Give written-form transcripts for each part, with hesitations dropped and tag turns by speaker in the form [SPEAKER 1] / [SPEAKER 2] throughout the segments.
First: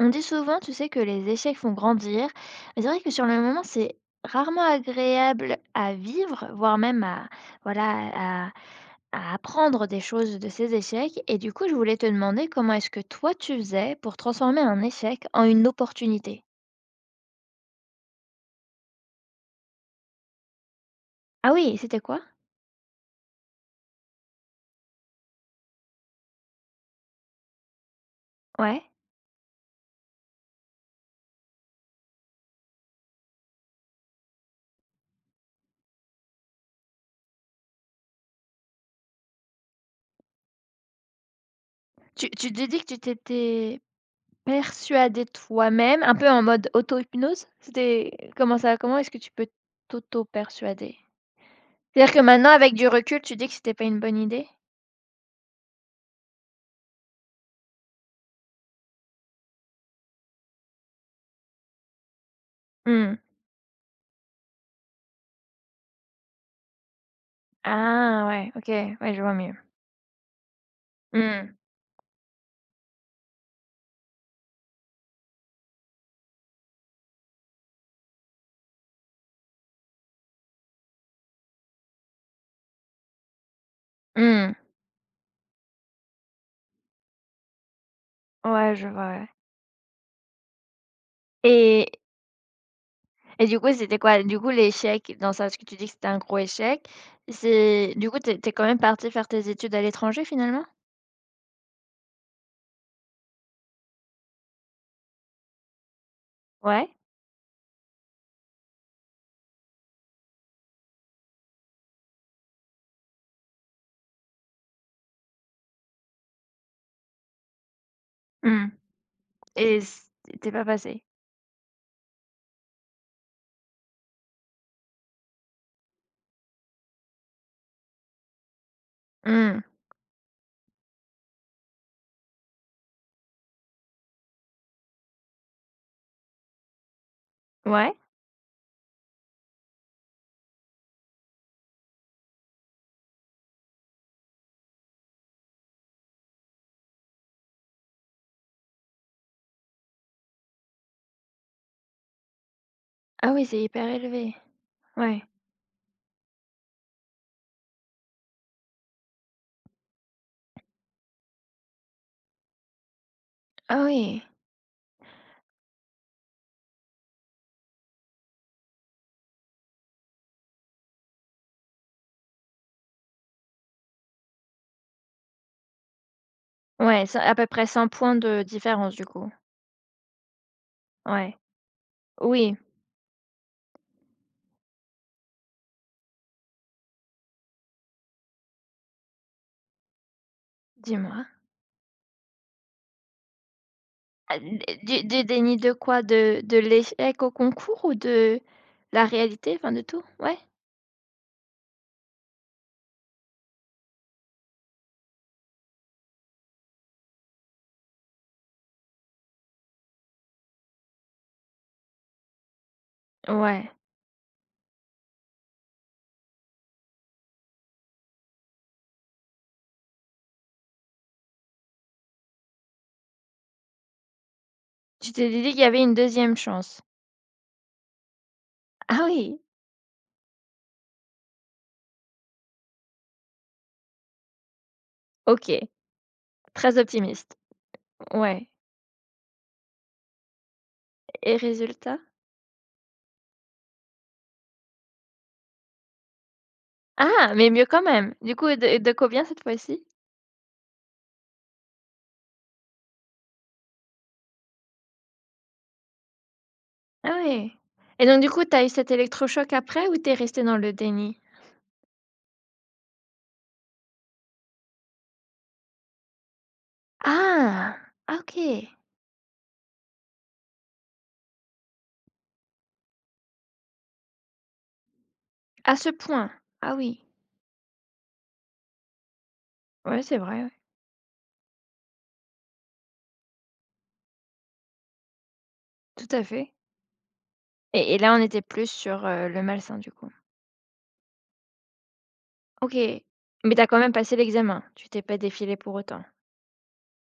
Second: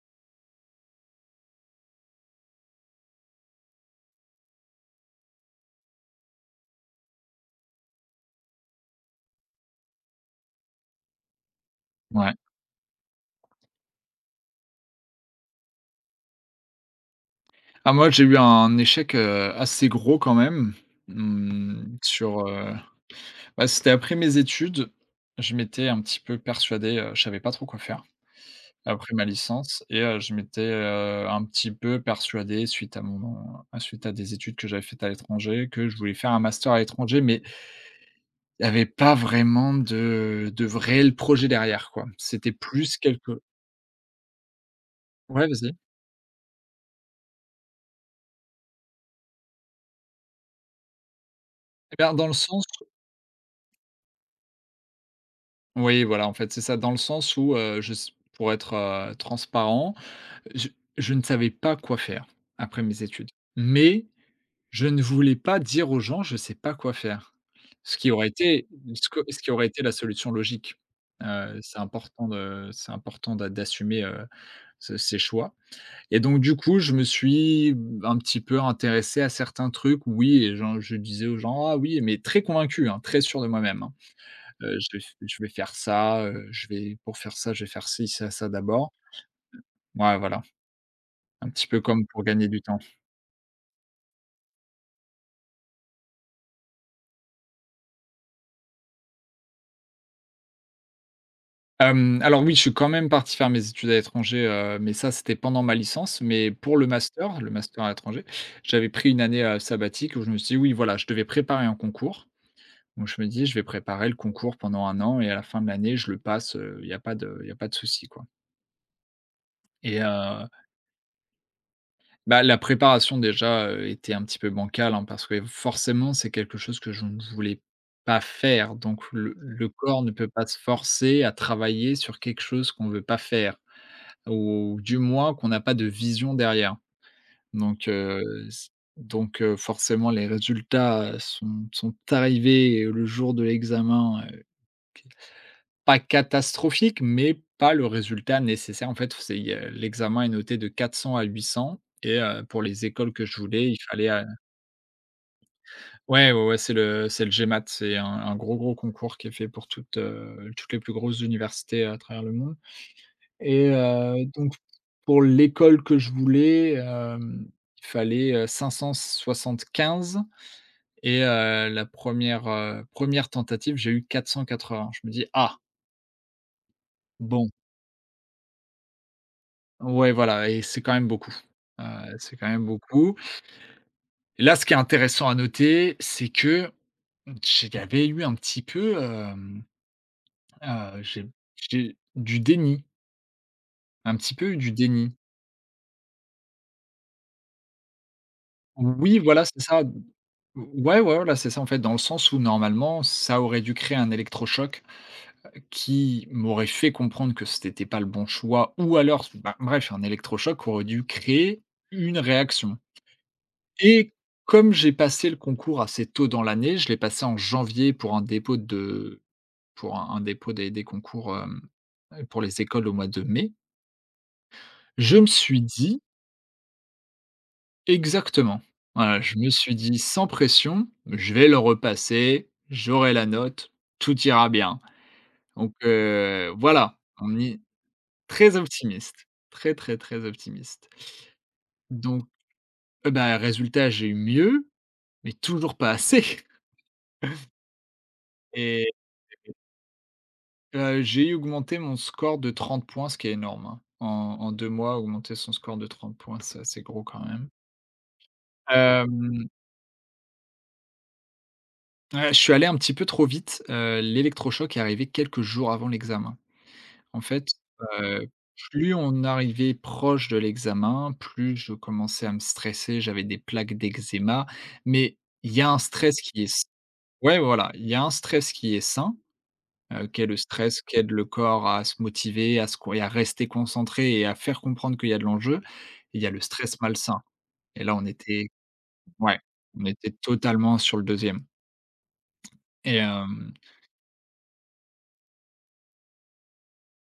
[SPEAKER 1] On dit souvent, tu sais, que les échecs font grandir. Mais c'est vrai que sur le moment, c'est rarement agréable à vivre, voire même voilà, à, à apprendre des choses de ces échecs. Et du coup, je voulais te
[SPEAKER 2] Ouais.
[SPEAKER 1] demander comment est-ce que toi, tu faisais pour transformer un échec en une opportunité?
[SPEAKER 2] Ah moi, j'ai eu un échec, assez gros quand même,
[SPEAKER 1] Ah oui,
[SPEAKER 2] mmh,
[SPEAKER 1] c'était quoi?
[SPEAKER 2] sur, heu, bah, c'était après mes études. Je m'étais un petit peu persuadé, je savais pas trop quoi faire
[SPEAKER 1] Ouais.
[SPEAKER 2] après ma licence. Et je m'étais, un petit peu persuadé suite à des études que j'avais faites à l'étranger, que je voulais faire un master à l'étranger, mais il y avait pas vraiment de réel projet derrière, quoi.
[SPEAKER 1] Tu,
[SPEAKER 2] C'était
[SPEAKER 1] tu t'es dit que
[SPEAKER 2] plus.
[SPEAKER 1] tu
[SPEAKER 2] Quelque
[SPEAKER 1] t'étais persuadée
[SPEAKER 2] Ouais, vas-y.
[SPEAKER 1] toi-même, un peu en mode auto-hypnose? Comment est-ce que tu peux t'auto-persuader?
[SPEAKER 2] Eh bien
[SPEAKER 1] C'est-à-dire que
[SPEAKER 2] dans le
[SPEAKER 1] maintenant,
[SPEAKER 2] sens
[SPEAKER 1] avec du recul, tu dis que c'était pas une bonne idée?
[SPEAKER 2] Oui, voilà, en fait, c'est ça, dans le sens où, je s pour être, transparent, je je ne savais pas quoi faire après mes
[SPEAKER 1] Mmh.
[SPEAKER 2] études. Mais je ne voulais pas dire aux gens: «Je ne sais pas quoi faire». Ce qui
[SPEAKER 1] Ah
[SPEAKER 2] aurait
[SPEAKER 1] ouais,
[SPEAKER 2] été
[SPEAKER 1] OK,
[SPEAKER 2] ce
[SPEAKER 1] ouais,
[SPEAKER 2] que
[SPEAKER 1] je vois
[SPEAKER 2] ce qui
[SPEAKER 1] mieux.
[SPEAKER 2] aurait été la solution logique.
[SPEAKER 1] Mmh.
[SPEAKER 2] C'est important d'assumer, ce ses choix. Et donc du coup, je me suis un petit peu intéressé à certains trucs, oui, et genre je disais aux gens: «Ah oui», mais très convaincu, hein, très sûr de moi-même, hein.
[SPEAKER 1] Mmh.
[SPEAKER 2] Je vais faire ça. Je vais Pour faire ça, je vais faire ci, ça
[SPEAKER 1] Ouais, je
[SPEAKER 2] d'abord.
[SPEAKER 1] vois, ouais.
[SPEAKER 2] Ouais, voilà, un petit peu
[SPEAKER 1] Et
[SPEAKER 2] comme pour gagner du temps.
[SPEAKER 1] et du coup, c'était quoi? Du coup, l'échec dans ça, parce que tu dis que c'était un gros échec, c'est du coup, tu es quand même partie faire tes études à l'étranger, finalement?
[SPEAKER 2] Alors oui, je suis quand même parti faire mes études à l'étranger, mais ça, c'était pendant ma licence. Mais pour le
[SPEAKER 1] Ouais?
[SPEAKER 2] master, à l'étranger, j'avais pris une année, sabbatique, où je me suis dit: «Oui, voilà, je devais préparer un concours». Donc je me dis: «Je vais préparer le concours pendant un an et à la fin de l'année, je le passe, il y a pas de il y a pas de souci, quoi».
[SPEAKER 1] Mmh. Et
[SPEAKER 2] et
[SPEAKER 1] c tu
[SPEAKER 2] heu
[SPEAKER 1] es pas passée?
[SPEAKER 2] Bah, la préparation déjà, était un petit peu bancale, hein, parce que forcément, c'est quelque chose que je ne voulais pas faire. Donc le
[SPEAKER 1] Mmh.
[SPEAKER 2] le corps ne peut pas se forcer à travailler sur quelque chose qu'on ne veut pas faire, ou du moins qu'on n'a pas de vision derrière. Donc
[SPEAKER 1] Ouais?
[SPEAKER 2] heu, c donc forcément les résultats sont arrivés le jour de l'examen, pas catastrophique mais pas le résultat nécessaire. En fait, l'examen est noté de 400 à 800. Et pour les écoles que
[SPEAKER 1] Ah
[SPEAKER 2] je
[SPEAKER 1] oui, c'est
[SPEAKER 2] voulais, il
[SPEAKER 1] hyper
[SPEAKER 2] fallait.
[SPEAKER 1] élevé. Ouais.
[SPEAKER 2] Ouais, ouais, ouais, c'est le GMAT, c'est un gros, gros concours qui est fait pour toutes les plus grosses universités à travers le monde. Et
[SPEAKER 1] Ah oui.
[SPEAKER 2] donc pour l'école que je voulais, il fallait, 575. Et la première, re heu, tentative, j'ai eu 480. Je me dis: «Ah,
[SPEAKER 1] Ouais, ça à peu
[SPEAKER 2] bon».
[SPEAKER 1] près 100 points de différence, du coup?
[SPEAKER 2] Ouais, voilà, et c'est quand même beaucoup,
[SPEAKER 1] Ouais.
[SPEAKER 2] heu, c'est quand
[SPEAKER 1] Oui,
[SPEAKER 2] même beaucoup. Et là, ce qui est intéressant à noter, c'est que j'avais eu un petit peu, Heu,
[SPEAKER 1] dis-moi.
[SPEAKER 2] j'ai j'ai du déni, un petit
[SPEAKER 1] Ah,
[SPEAKER 2] peu
[SPEAKER 1] d
[SPEAKER 2] du déni.
[SPEAKER 1] du déni de quoi? De l'échec au concours ou de la
[SPEAKER 2] Oui, voilà,
[SPEAKER 1] réalité?
[SPEAKER 2] c'est
[SPEAKER 1] Enfin de
[SPEAKER 2] ça.
[SPEAKER 1] tout? Ouais?
[SPEAKER 2] Ouais, ouais, voilà, c'est ça, en fait, dans le sens où normalement, ça aurait dû créer un électrochoc qui m'aurait fait comprendre que c'était pas le bon choix, ou alors, bah, bref, un électrochoc aurait dû créer une réaction.
[SPEAKER 1] Ouais.
[SPEAKER 2] Et comme j'ai passé le concours assez tôt dans l'année, je l'ai passé en janvier pour un dépôt de pour un dépôt des concours, pour les écoles au mois de mai.
[SPEAKER 1] Tu
[SPEAKER 2] Je me
[SPEAKER 1] t'es dit qu'il
[SPEAKER 2] suis
[SPEAKER 1] y avait une
[SPEAKER 2] dit.
[SPEAKER 1] deuxième chance?
[SPEAKER 2] Exactement.
[SPEAKER 1] Ah
[SPEAKER 2] Voilà, je
[SPEAKER 1] oui!
[SPEAKER 2] me suis dit: «Sans pression, je vais le repasser, j'aurai la note, tout ira bien».
[SPEAKER 1] OK,
[SPEAKER 2] Donc
[SPEAKER 1] très
[SPEAKER 2] voilà,
[SPEAKER 1] optimiste.
[SPEAKER 2] on est
[SPEAKER 1] Ouais,
[SPEAKER 2] très optimiste, très, très, très optimiste.
[SPEAKER 1] et résultat?
[SPEAKER 2] Donc bah, résultat, j'ai eu mieux, mais toujours pas assez.
[SPEAKER 1] Ah! Mais mieux quand même. Du coup, de
[SPEAKER 2] Et
[SPEAKER 1] de combien cette fois-ci?
[SPEAKER 2] j'ai augmenté mon score de 30 points, ce qui est énorme, hein. En 2 mois, augmenter son score de 30 points, c'est assez gros
[SPEAKER 1] Ah
[SPEAKER 2] quand même.
[SPEAKER 1] oui. Et donc du coup, t'as eu cet
[SPEAKER 2] Hem,
[SPEAKER 1] électrochoc après ou t'es resté dans le déni?
[SPEAKER 2] ouais, je suis allé un petit peu trop vite, l'électrochoc est arrivé quelques jours avant l'examen. En fait,
[SPEAKER 1] Ah!
[SPEAKER 2] heu,
[SPEAKER 1] OK,
[SPEAKER 2] plus on arrivait proche de l'examen, plus je commençais à me stresser, j'avais des plaques d'eczéma. Mais il y a
[SPEAKER 1] à
[SPEAKER 2] un
[SPEAKER 1] ce
[SPEAKER 2] stress
[SPEAKER 1] point.
[SPEAKER 2] qui est,
[SPEAKER 1] Ah oui.
[SPEAKER 2] ouais, voilà, il y a un stress qui est sain,
[SPEAKER 1] Ouais, c'est
[SPEAKER 2] qui est le
[SPEAKER 1] vrai, ouais,
[SPEAKER 2] stress qui aide le corps à se motiver, à se co et à rester concentré, et à faire comprendre qu'il y a de l'enjeu.
[SPEAKER 1] tout
[SPEAKER 2] Et il
[SPEAKER 1] à
[SPEAKER 2] y a le
[SPEAKER 1] fait.
[SPEAKER 2] stress malsain. Et là,
[SPEAKER 1] Et
[SPEAKER 2] on
[SPEAKER 1] là, on était
[SPEAKER 2] était,
[SPEAKER 1] plus sur,
[SPEAKER 2] ouais,
[SPEAKER 1] le malsain
[SPEAKER 2] on
[SPEAKER 1] du
[SPEAKER 2] était
[SPEAKER 1] coup.
[SPEAKER 2] totalement sur le deuxième.
[SPEAKER 1] OK,
[SPEAKER 2] Et hem
[SPEAKER 1] mais t'as quand même passé l'examen? Tu t'es pas défilé pour autant?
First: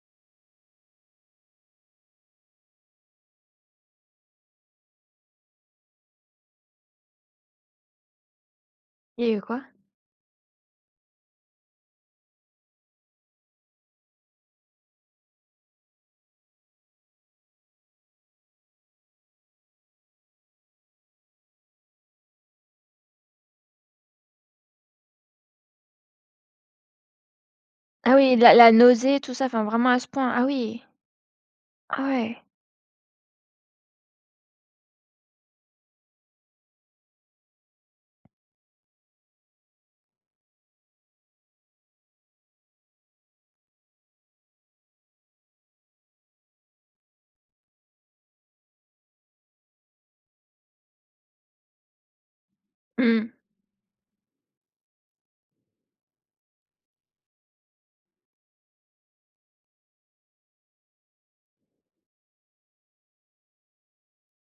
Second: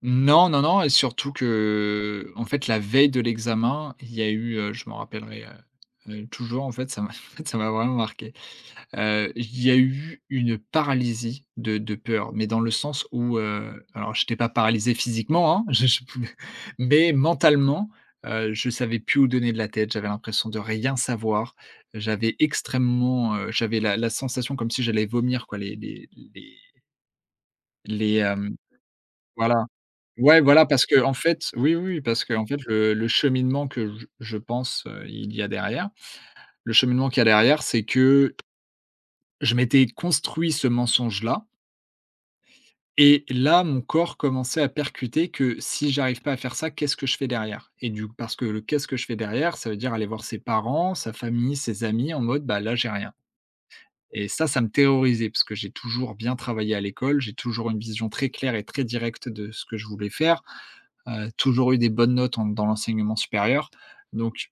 [SPEAKER 2] Non, non, non. Et surtout que, en fait, la veille de l'examen, il y a eu, je m'en rappellerai, toujours. En fait, ça m'a, en fait, ça m'a vraiment marqué.
[SPEAKER 1] Il y a eu quoi?
[SPEAKER 2] Il y a eu une paralysie de peur, mais dans le sens où, alors j'étais pas paralysé physiquement, hein, je pouvais, mais mentalement, je savais plus où donner de la tête, j'avais l'impression de rien savoir. J'avais la sensation comme si j'allais vomir, quoi, les les,
[SPEAKER 1] Ah oui,
[SPEAKER 2] hem
[SPEAKER 1] la nausée, tout ça, enfin
[SPEAKER 2] voilà.
[SPEAKER 1] vraiment à ce point?
[SPEAKER 2] Ouais,
[SPEAKER 1] Ah
[SPEAKER 2] voilà,
[SPEAKER 1] oui.
[SPEAKER 2] parce que en fait oui, oui,
[SPEAKER 1] Ah
[SPEAKER 2] parce que
[SPEAKER 1] ouais.
[SPEAKER 2] en fait, le cheminement que je pense, il y a derrière, le cheminement qu'il y a derrière, c'est que je m'étais construit ce mensonge-là. Et là, mon corps commençait à percuter que si j'arrive pas à faire ça, qu'est-ce que je fais derrière? Et du parce que le «qu'est-ce que je fais derrière», ça veut dire aller voir ses parents, sa famille, ses amis en mode: «Bah, là, j'ai rien».
[SPEAKER 1] Mmh.
[SPEAKER 2] Et ça me terrorisait parce que j'ai toujours bien travaillé à l'école, j'ai toujours une vision très claire et très directe de ce que je voulais faire, toujours eu des bonnes notes en dans l'enseignement supérieur. Donc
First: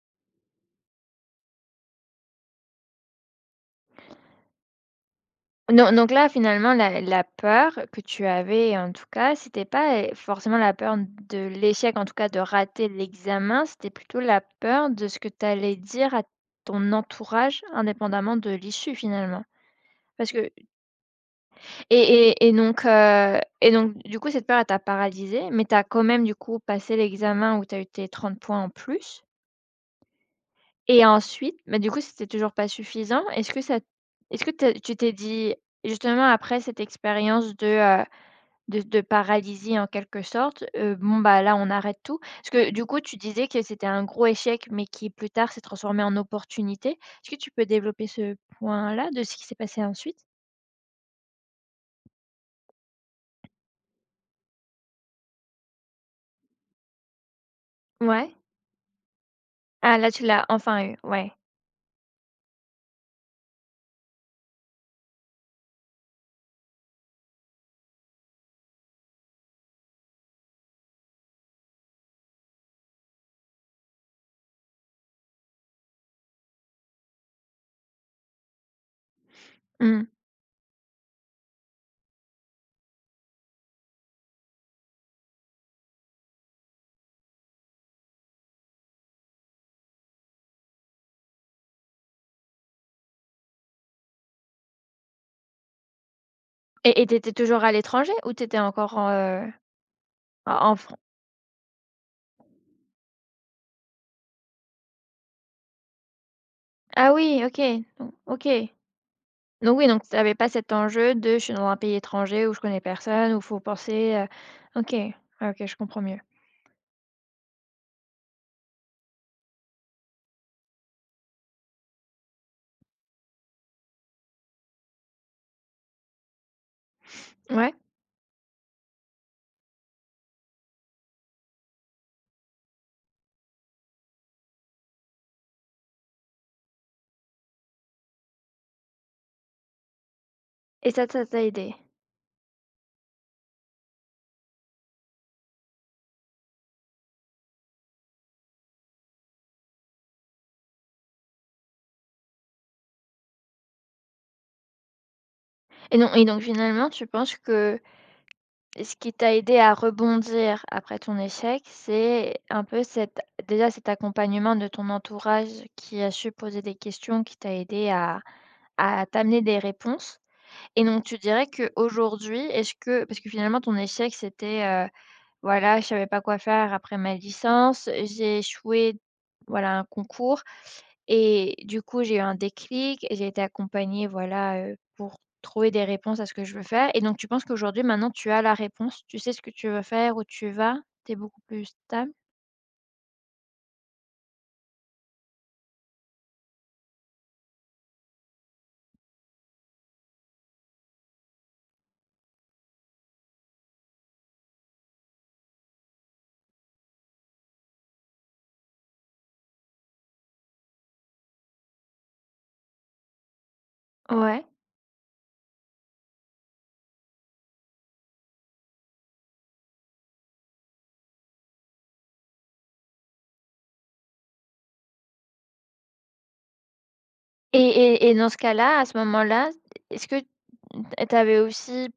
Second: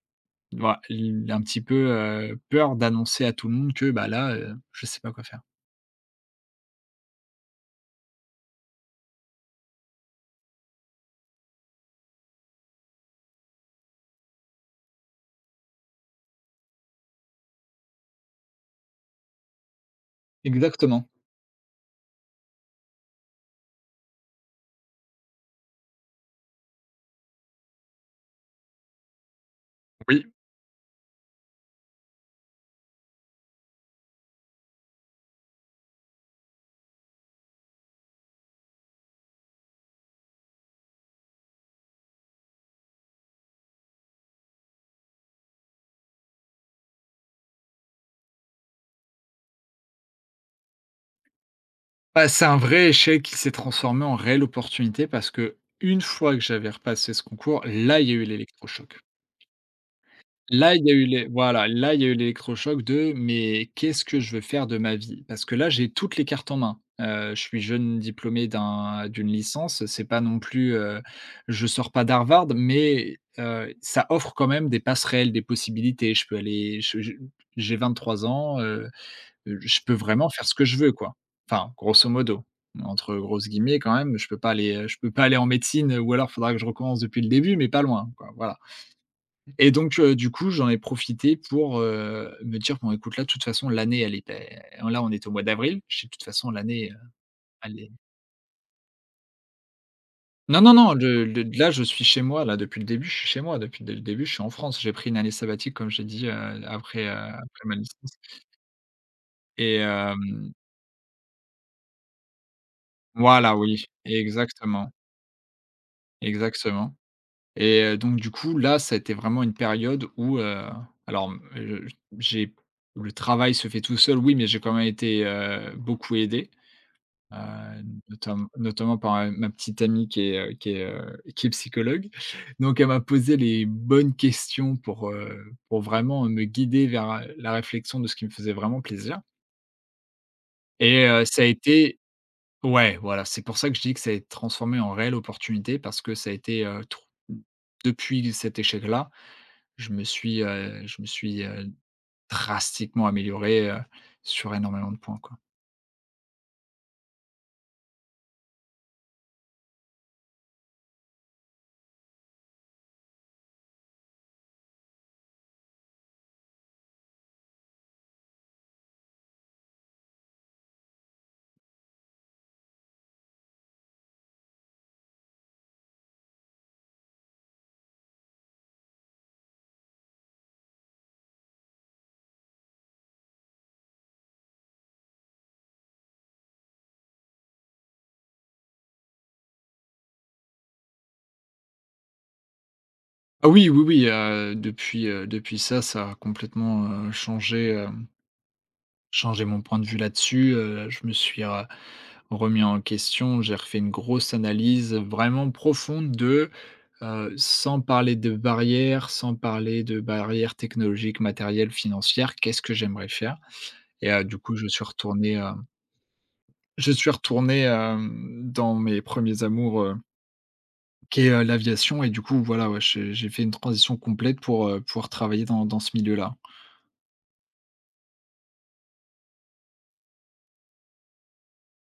[SPEAKER 2] voilà, l un petit peu, peur d'annoncer à tout le monde que, bah, là, je sais pas quoi faire.
[SPEAKER 1] Non, donc là, finalement, la peur que tu avais, en tout cas, c'était pas, forcément la peur de l'échec, en tout cas de rater l'examen, c'était plutôt la peur de ce que tu allais dire à ton entourage indépendamment de l'issue, finalement? Parce que…
[SPEAKER 2] Exactement.
[SPEAKER 1] Et donc du coup, cette peur, elle t'a paralysée, mais t'as quand même du coup passé l'examen où t'as eu tes 30 points en plus
[SPEAKER 2] Oui.
[SPEAKER 1] et ensuite, mais du coup, c'était toujours pas suffisant. Est-ce que tu t'es dit justement après cette expérience de paralysie en quelque sorte: «Bon bah là, on arrête tout»? Parce que du coup, tu disais que c'était un gros échec, mais qui plus tard s'est transformé en opportunité. Est-ce que tu peux développer ce point-là de ce qui s'est passé ensuite?
[SPEAKER 2] Bah, c'est un vrai échec qui s'est transformé en réelle opportunité, parce que une fois que j'avais repassé ce concours, là, il y a eu
[SPEAKER 1] Ouais.
[SPEAKER 2] l'électrochoc.
[SPEAKER 1] Ah là, tu l'as
[SPEAKER 2] Là,
[SPEAKER 1] enfin
[SPEAKER 2] il y a
[SPEAKER 1] eu,
[SPEAKER 2] eu les
[SPEAKER 1] ouais.
[SPEAKER 2] voilà, là, il y a eu l'électrochoc de: «Mais qu'est-ce que je veux faire de ma vie?» parce que là, j'ai toutes les cartes en main. Je suis jeune diplômé d'une licence, c'est pas non plus, je sors pas d'Harvard, mais ça offre quand même des passerelles, des possibilités. Je peux aller je j'ai 23 ans, je peux
[SPEAKER 1] Mmh.
[SPEAKER 2] vraiment faire ce que je veux, quoi. Enfin, grosso modo, entre grosses guillemets quand même, je peux pas aller en médecine, ou alors faudra que je recommence depuis le début, mais pas loin, quoi, voilà. Et donc, du coup, j'en ai profité pour, me dire: «Bon écoute là, de toute façon l'année elle est pé», là on est au mois d'avril, je dis: «De toute façon l'année,
[SPEAKER 1] Et tu étais toujours à
[SPEAKER 2] elle est».
[SPEAKER 1] l'étranger ou tu étais encore en, en
[SPEAKER 2] Non, non,
[SPEAKER 1] en
[SPEAKER 2] non,
[SPEAKER 1] Fran
[SPEAKER 2] le là je suis chez moi, là, depuis le début, je suis chez moi, depuis le début, je suis en France. J'ai pris une année sabbatique comme j'ai dit, après, heu,
[SPEAKER 1] Ah oui,
[SPEAKER 2] après ma licence.
[SPEAKER 1] OK. Donc
[SPEAKER 2] Et
[SPEAKER 1] oui, donc tu avais pas
[SPEAKER 2] hem
[SPEAKER 1] cet enjeu de: «Je suis dans un pays étranger où je connais personne, où
[SPEAKER 2] Voilà,
[SPEAKER 1] faut
[SPEAKER 2] oui,
[SPEAKER 1] penser»
[SPEAKER 2] exactement,
[SPEAKER 1] OK, ah OK, je comprends mieux.
[SPEAKER 2] exactement. Et donc du coup, là, ça a été vraiment une période où, j'ai le travail se fait tout seul, oui, mais j'ai quand même été, beaucoup aidé, heu,
[SPEAKER 1] Ouais,
[SPEAKER 2] notamment par, ma petite amie qui est, qui est psychologue. Donc elle m'a posé les bonnes questions pour vraiment me guider vers, la réflexion de ce qui me faisait vraiment plaisir.
[SPEAKER 1] et ça,
[SPEAKER 2] Et
[SPEAKER 1] ça
[SPEAKER 2] ça
[SPEAKER 1] t'a
[SPEAKER 2] a
[SPEAKER 1] aidé.
[SPEAKER 2] été, ouais, voilà, c'est pour ça que je dis que ça a été transformé en réelle opportunité, parce que ça a été, tr depuis cet échec-là, je me suis, drastiquement amélioré, sur énormément de points, quoi.
[SPEAKER 1] Et non, et donc finalement, tu penses que ce qui t'a aidé à rebondir après ton échec, c'est un peu cet accompagnement de ton entourage qui a su poser des questions, qui t'a aidé à t'amener des réponses? Et donc tu dirais qu'aujourd'hui, est-ce que, parce que finalement ton échec c'était, voilà, je savais pas quoi faire après ma licence, j'ai échoué, voilà, un concours, et du coup j'ai eu un déclic, et j'ai été accompagnée, voilà, pour trouver des réponses à ce que je veux faire. Et donc tu penses qu'aujourd'hui, maintenant tu as la réponse, tu sais ce que tu veux faire, où tu vas, tu es beaucoup plus stable?
[SPEAKER 2] Ah oui, oui, oui, depuis, depuis ça, ça a complètement, changé, changé mon point de vue là-dessus. Je me suis, remis en question. J'ai refait une grosse analyse vraiment profonde de, sans parler de barrières, sans parler de barrières technologiques, matérielles, financières, qu'est-ce que j'aimerais faire? Et du
[SPEAKER 1] Ouais.
[SPEAKER 2] coup, je suis retourné, dans mes premiers amours, qui est, l'aviation. Et du coup, voilà, ouais, j'ai fait une transition complète pour, pouvoir travailler dans ce milieu-là.
[SPEAKER 1] Et dans ce cas-là, à ce moment-là, est-ce que tu avais aussi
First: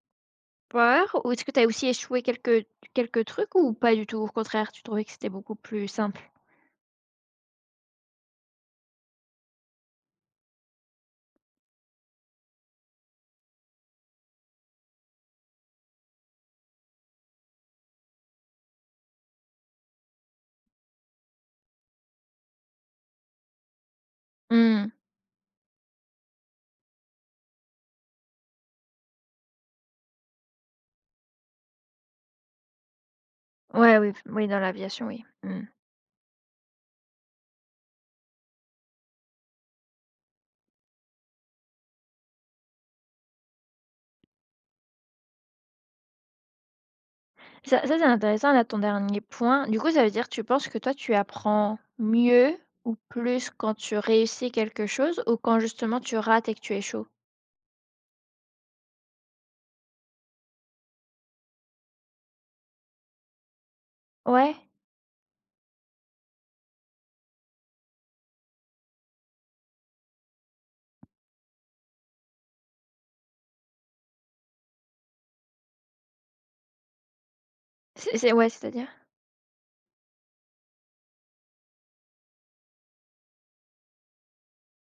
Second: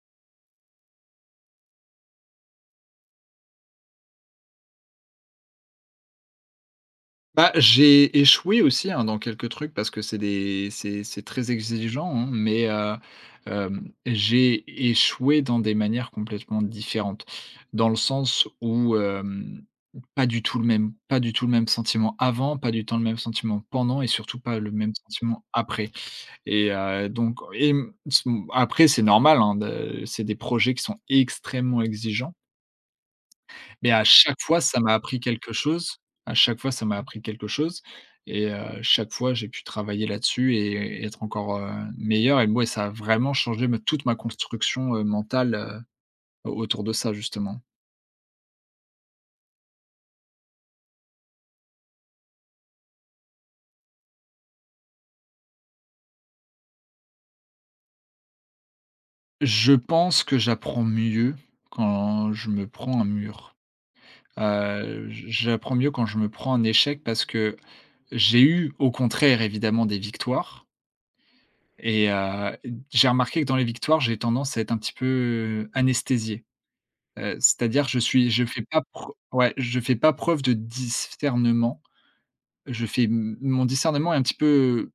[SPEAKER 1] peur, ou est-ce que tu as aussi échoué quelques trucs, ou pas du tout? Au contraire, tu trouvais que c'était beaucoup plus simple?
[SPEAKER 2] Bah, j'ai échoué aussi, hein, dans quelques trucs parce que c'est des c'est très exigeant, hein, mais j'ai échoué dans des manières complètement différentes. Dans le sens où, pas du tout le même pas du tout le même sentiment avant, pas du tout le même sentiment pendant, et surtout pas le
[SPEAKER 1] Mmh.
[SPEAKER 2] même sentiment après. Et donc et mmh, s après c'est normal, hein, de c'est des projets qui sont extrêmement exigeants, mais
[SPEAKER 1] Ouais,
[SPEAKER 2] à
[SPEAKER 1] oui,
[SPEAKER 2] chaque
[SPEAKER 1] oui,
[SPEAKER 2] fois,
[SPEAKER 1] dans
[SPEAKER 2] ça m'a
[SPEAKER 1] l'aviation,
[SPEAKER 2] appris
[SPEAKER 1] oui.
[SPEAKER 2] quelque
[SPEAKER 1] Mmh.
[SPEAKER 2] chose. À chaque fois, ça m'a appris quelque chose et chaque fois, j'ai pu travailler là-dessus et être encore, meilleur. Et moi, ça a vraiment changé ma toute ma construction, mentale, autour de ça, justement.
[SPEAKER 1] Ça, c'est intéressant, là, ton dernier point. Du coup, ça veut dire que tu penses que toi, tu apprends mieux ou plus quand tu réussis quelque chose, ou quand justement tu rates et que tu échoues?
[SPEAKER 2] Je pense que j'apprends mieux quand je me prends un mur.
[SPEAKER 1] Ouais,
[SPEAKER 2] J'apprends mieux quand je me prends un échec parce que j'ai eu, au contraire, évidemment, des victoires. et heu, j'ai remarqué que dans les victoires, j'ai tendance à être un petit peu anesthésié. C'est-à-dire je
[SPEAKER 1] c'est
[SPEAKER 2] suis
[SPEAKER 1] c'est
[SPEAKER 2] je
[SPEAKER 1] ouais,
[SPEAKER 2] fais pas
[SPEAKER 1] c'est-à-dire?
[SPEAKER 2] preu ouais, je fais pas preuve de discernement. Je fais Mon discernement est un petit peu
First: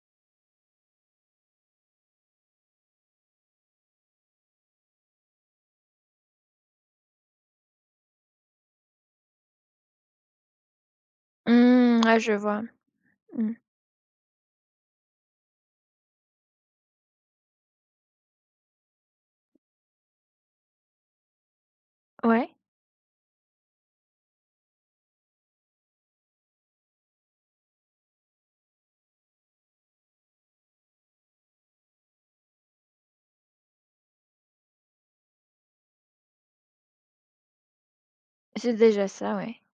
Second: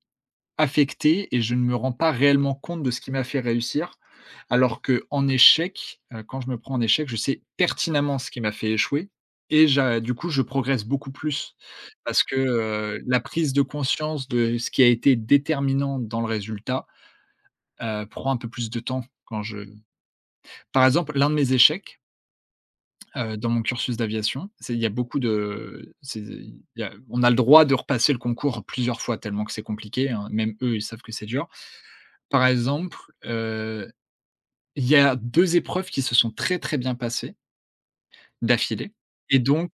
[SPEAKER 2] affecté et je ne me rends pas réellement compte de ce qui m'a fait réussir. Alors que en échec, quand je me prends en échec, je sais pertinemment ce qui m'a fait échouer et j'a du coup, je progresse beaucoup plus
[SPEAKER 1] Mmh, ah
[SPEAKER 2] parce
[SPEAKER 1] je
[SPEAKER 2] que,
[SPEAKER 1] vois.
[SPEAKER 2] la prise
[SPEAKER 1] Mmh.
[SPEAKER 2] de conscience de ce qui a été déterminant dans le résultat, prend un peu plus de temps quand je... Par exemple, l'un de mes échecs,
[SPEAKER 1] Ouais,
[SPEAKER 2] Dans mon cursus d'aviation, c'est... il y a... on a le droit de repasser le concours plusieurs fois tellement que c'est compliqué, hein, même eux, ils savent que c'est dur. Par exemple, heu, il y a 2 épreuves qui se sont très, très bien passées
[SPEAKER 1] c'est
[SPEAKER 2] d'affilée
[SPEAKER 1] déjà ça,
[SPEAKER 2] et
[SPEAKER 1] ouais,
[SPEAKER 2] donc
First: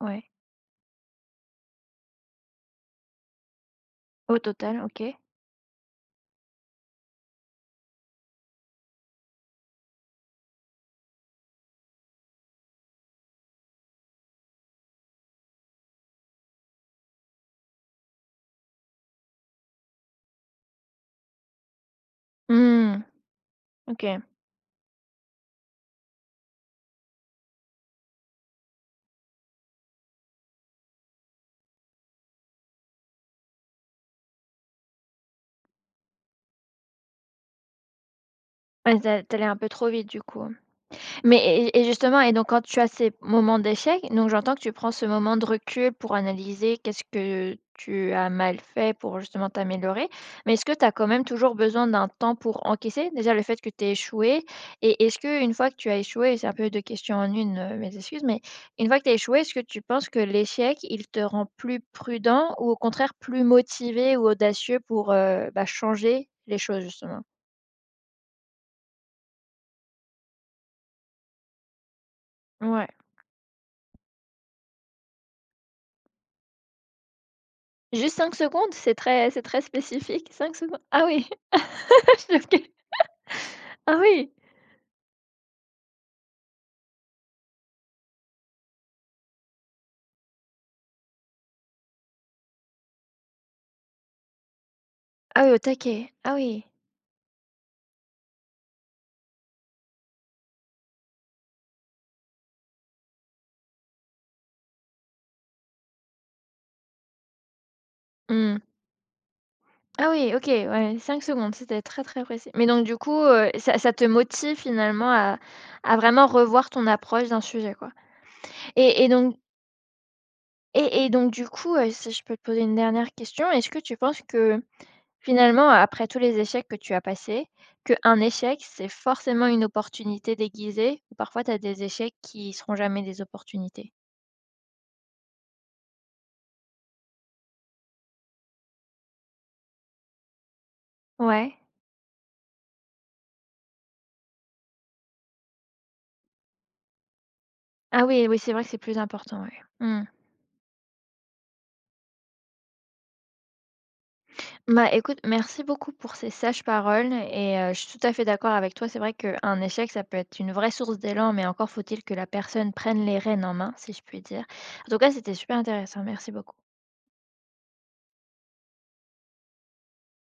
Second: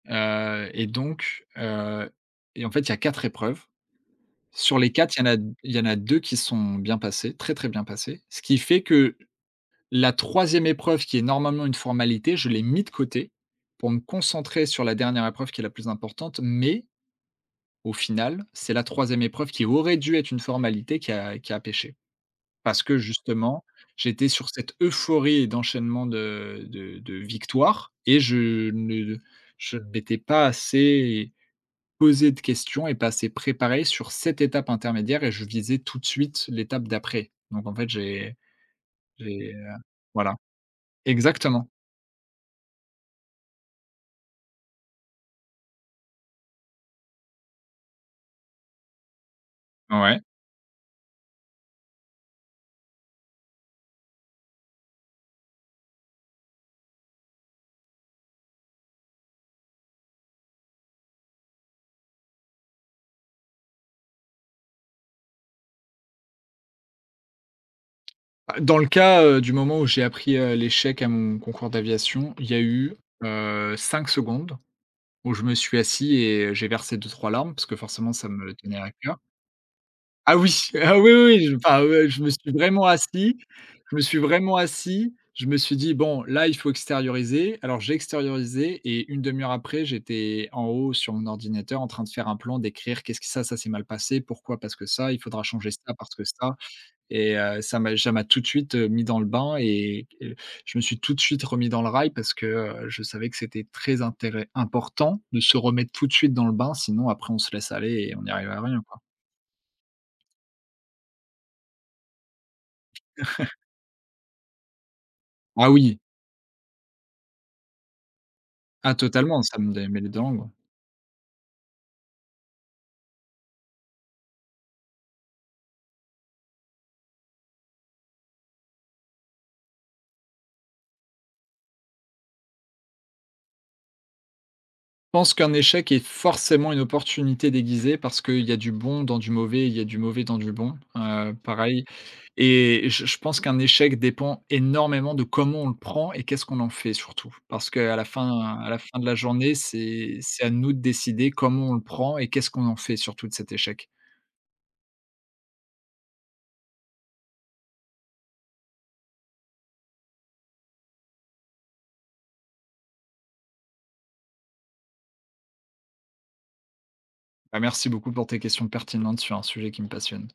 [SPEAKER 1] ouais.
[SPEAKER 2] heu et donc heu et en fait, il y a 4 épreuves.
[SPEAKER 1] Au
[SPEAKER 2] Sur
[SPEAKER 1] total,
[SPEAKER 2] les 4,
[SPEAKER 1] OK.
[SPEAKER 2] il y en a 2 qui sont bien passées, très, très bien passées, ce qui fait que la troisième épreuve, qui est normalement une formalité, je l'ai mis de côté pour me concentrer sur la dernière épreuve qui est la plus importante, mais au final, c'est la troisième épreuve qui aurait dû être une formalité qui a pêché. Parce que
[SPEAKER 1] Mmh,
[SPEAKER 2] justement,
[SPEAKER 1] OK.
[SPEAKER 2] j'étais sur cette euphorie et d'enchaînement de victoires et je ne m'étais pas assez posé de questions et pas assez préparé sur cette étape intermédiaire et je visais tout de suite l'étape d'après. Donc en fait,
[SPEAKER 1] Ouais, tu as
[SPEAKER 2] j'ai,
[SPEAKER 1] un peu trop vite, du
[SPEAKER 2] voilà.
[SPEAKER 1] coup. Mais
[SPEAKER 2] Exactement.
[SPEAKER 1] et justement, et donc quand tu as ces moments d'échec, donc j'entends que tu prends ce moment de recul pour analyser qu'est-ce que tu as mal fait pour justement t'améliorer.
[SPEAKER 2] Ouais.
[SPEAKER 1] Mais est-ce que tu as quand même toujours besoin d'un temps pour encaisser? Déjà le fait que tu as échoué. Et est-ce que, une fois que tu as échoué… c'est un peu 2 questions en une. Mes excuses, mais une fois que tu as échoué, est-ce que tu penses que l'échec, il te rend plus prudent, ou au contraire plus motivé ou audacieux pour, bah, changer les choses, justement?
[SPEAKER 2] Bah, dans le cas, du moment où j'ai appris, l'échec à mon concours d'aviation, il y a
[SPEAKER 1] Ouais.
[SPEAKER 2] eu, 5 secondes où je me suis assis et j'ai versé deux trois larmes parce que forcément
[SPEAKER 1] Juste
[SPEAKER 2] ça
[SPEAKER 1] 5
[SPEAKER 2] me
[SPEAKER 1] secondes?
[SPEAKER 2] tenait à
[SPEAKER 1] C'est
[SPEAKER 2] cœur.
[SPEAKER 1] très c'est très spécifique.
[SPEAKER 2] Ah oui,
[SPEAKER 1] 5 secondes?
[SPEAKER 2] ah
[SPEAKER 1] Ah
[SPEAKER 2] oui, oui,
[SPEAKER 1] oui.
[SPEAKER 2] oui, je enfin, je me suis
[SPEAKER 1] OK.
[SPEAKER 2] vraiment assis, je
[SPEAKER 1] Ah
[SPEAKER 2] me suis
[SPEAKER 1] oui!
[SPEAKER 2] vraiment assis, je me suis dit: «Bon, là, il faut extérioriser». Alors j'ai extériorisé et une demi heure après, j'étais en haut sur mon ordinateur en train de faire un plan, d'écrire: «Qu'est-ce que ça s'est mal passé, pourquoi? Parce que ça, il faudra
[SPEAKER 1] Ah oui, au
[SPEAKER 2] changer ça
[SPEAKER 1] taquet.
[SPEAKER 2] parce que
[SPEAKER 1] Ah
[SPEAKER 2] ça».
[SPEAKER 1] oui.
[SPEAKER 2] Ça m'a tout de suite, mis dans le bain et je me suis tout de suite remis dans le rail parce que, je savais que c'était très intéré important de se remettre tout de suite dans le bain, sinon après on se laisse aller et on n'y arrive à
[SPEAKER 1] Mmh.
[SPEAKER 2] rien, quoi.
[SPEAKER 1] Ah oui, OK, ouais, 5 secondes, c'était très, très précis. Mais donc du coup, ça, ça te motive finalement à
[SPEAKER 2] Ah
[SPEAKER 1] à
[SPEAKER 2] oui,
[SPEAKER 1] vraiment revoir ton approche d'un sujet, quoi.
[SPEAKER 2] ah
[SPEAKER 1] Et donc…
[SPEAKER 2] totalement, ça me met les dents.
[SPEAKER 1] et donc du coup, si je peux te poser une dernière question, est-ce que tu penses que, finalement, après tous les échecs que tu as passés, qu'un échec, c'est forcément une opportunité déguisée, ou parfois tu as des échecs qui seront jamais des opportunités?
[SPEAKER 2] Pense qu'un échec est forcément une opportunité déguisée parce qu'il y a du bon dans du mauvais, il y a du mauvais dans du bon,
[SPEAKER 1] Ouais.
[SPEAKER 2] pareil et je pense qu'un échec dépend énormément de comment on le prend et qu'est-ce qu'on en fait surtout. Parce qu'
[SPEAKER 1] Ah oui, oui, c'est vrai
[SPEAKER 2] à
[SPEAKER 1] que c'est
[SPEAKER 2] la fin
[SPEAKER 1] plus
[SPEAKER 2] de la
[SPEAKER 1] important,
[SPEAKER 2] journée,
[SPEAKER 1] ouais. Mmh.
[SPEAKER 2] c'est à nous de décider comment on le prend et qu'est-ce qu'on en fait surtout de cet échec.
[SPEAKER 1] Bah, écoute, merci beaucoup pour ces sages paroles, et je suis tout à fait d'accord avec toi. C'est vrai qu'un échec, ça peut être une vraie source d'élan, mais encore faut-il que la personne prenne les rênes en main, si je puis dire. En tout cas, c'était super intéressant. Merci beaucoup.
[SPEAKER 2] Bah, merci beaucoup pour tes questions pertinentes sur un sujet qui me passionne.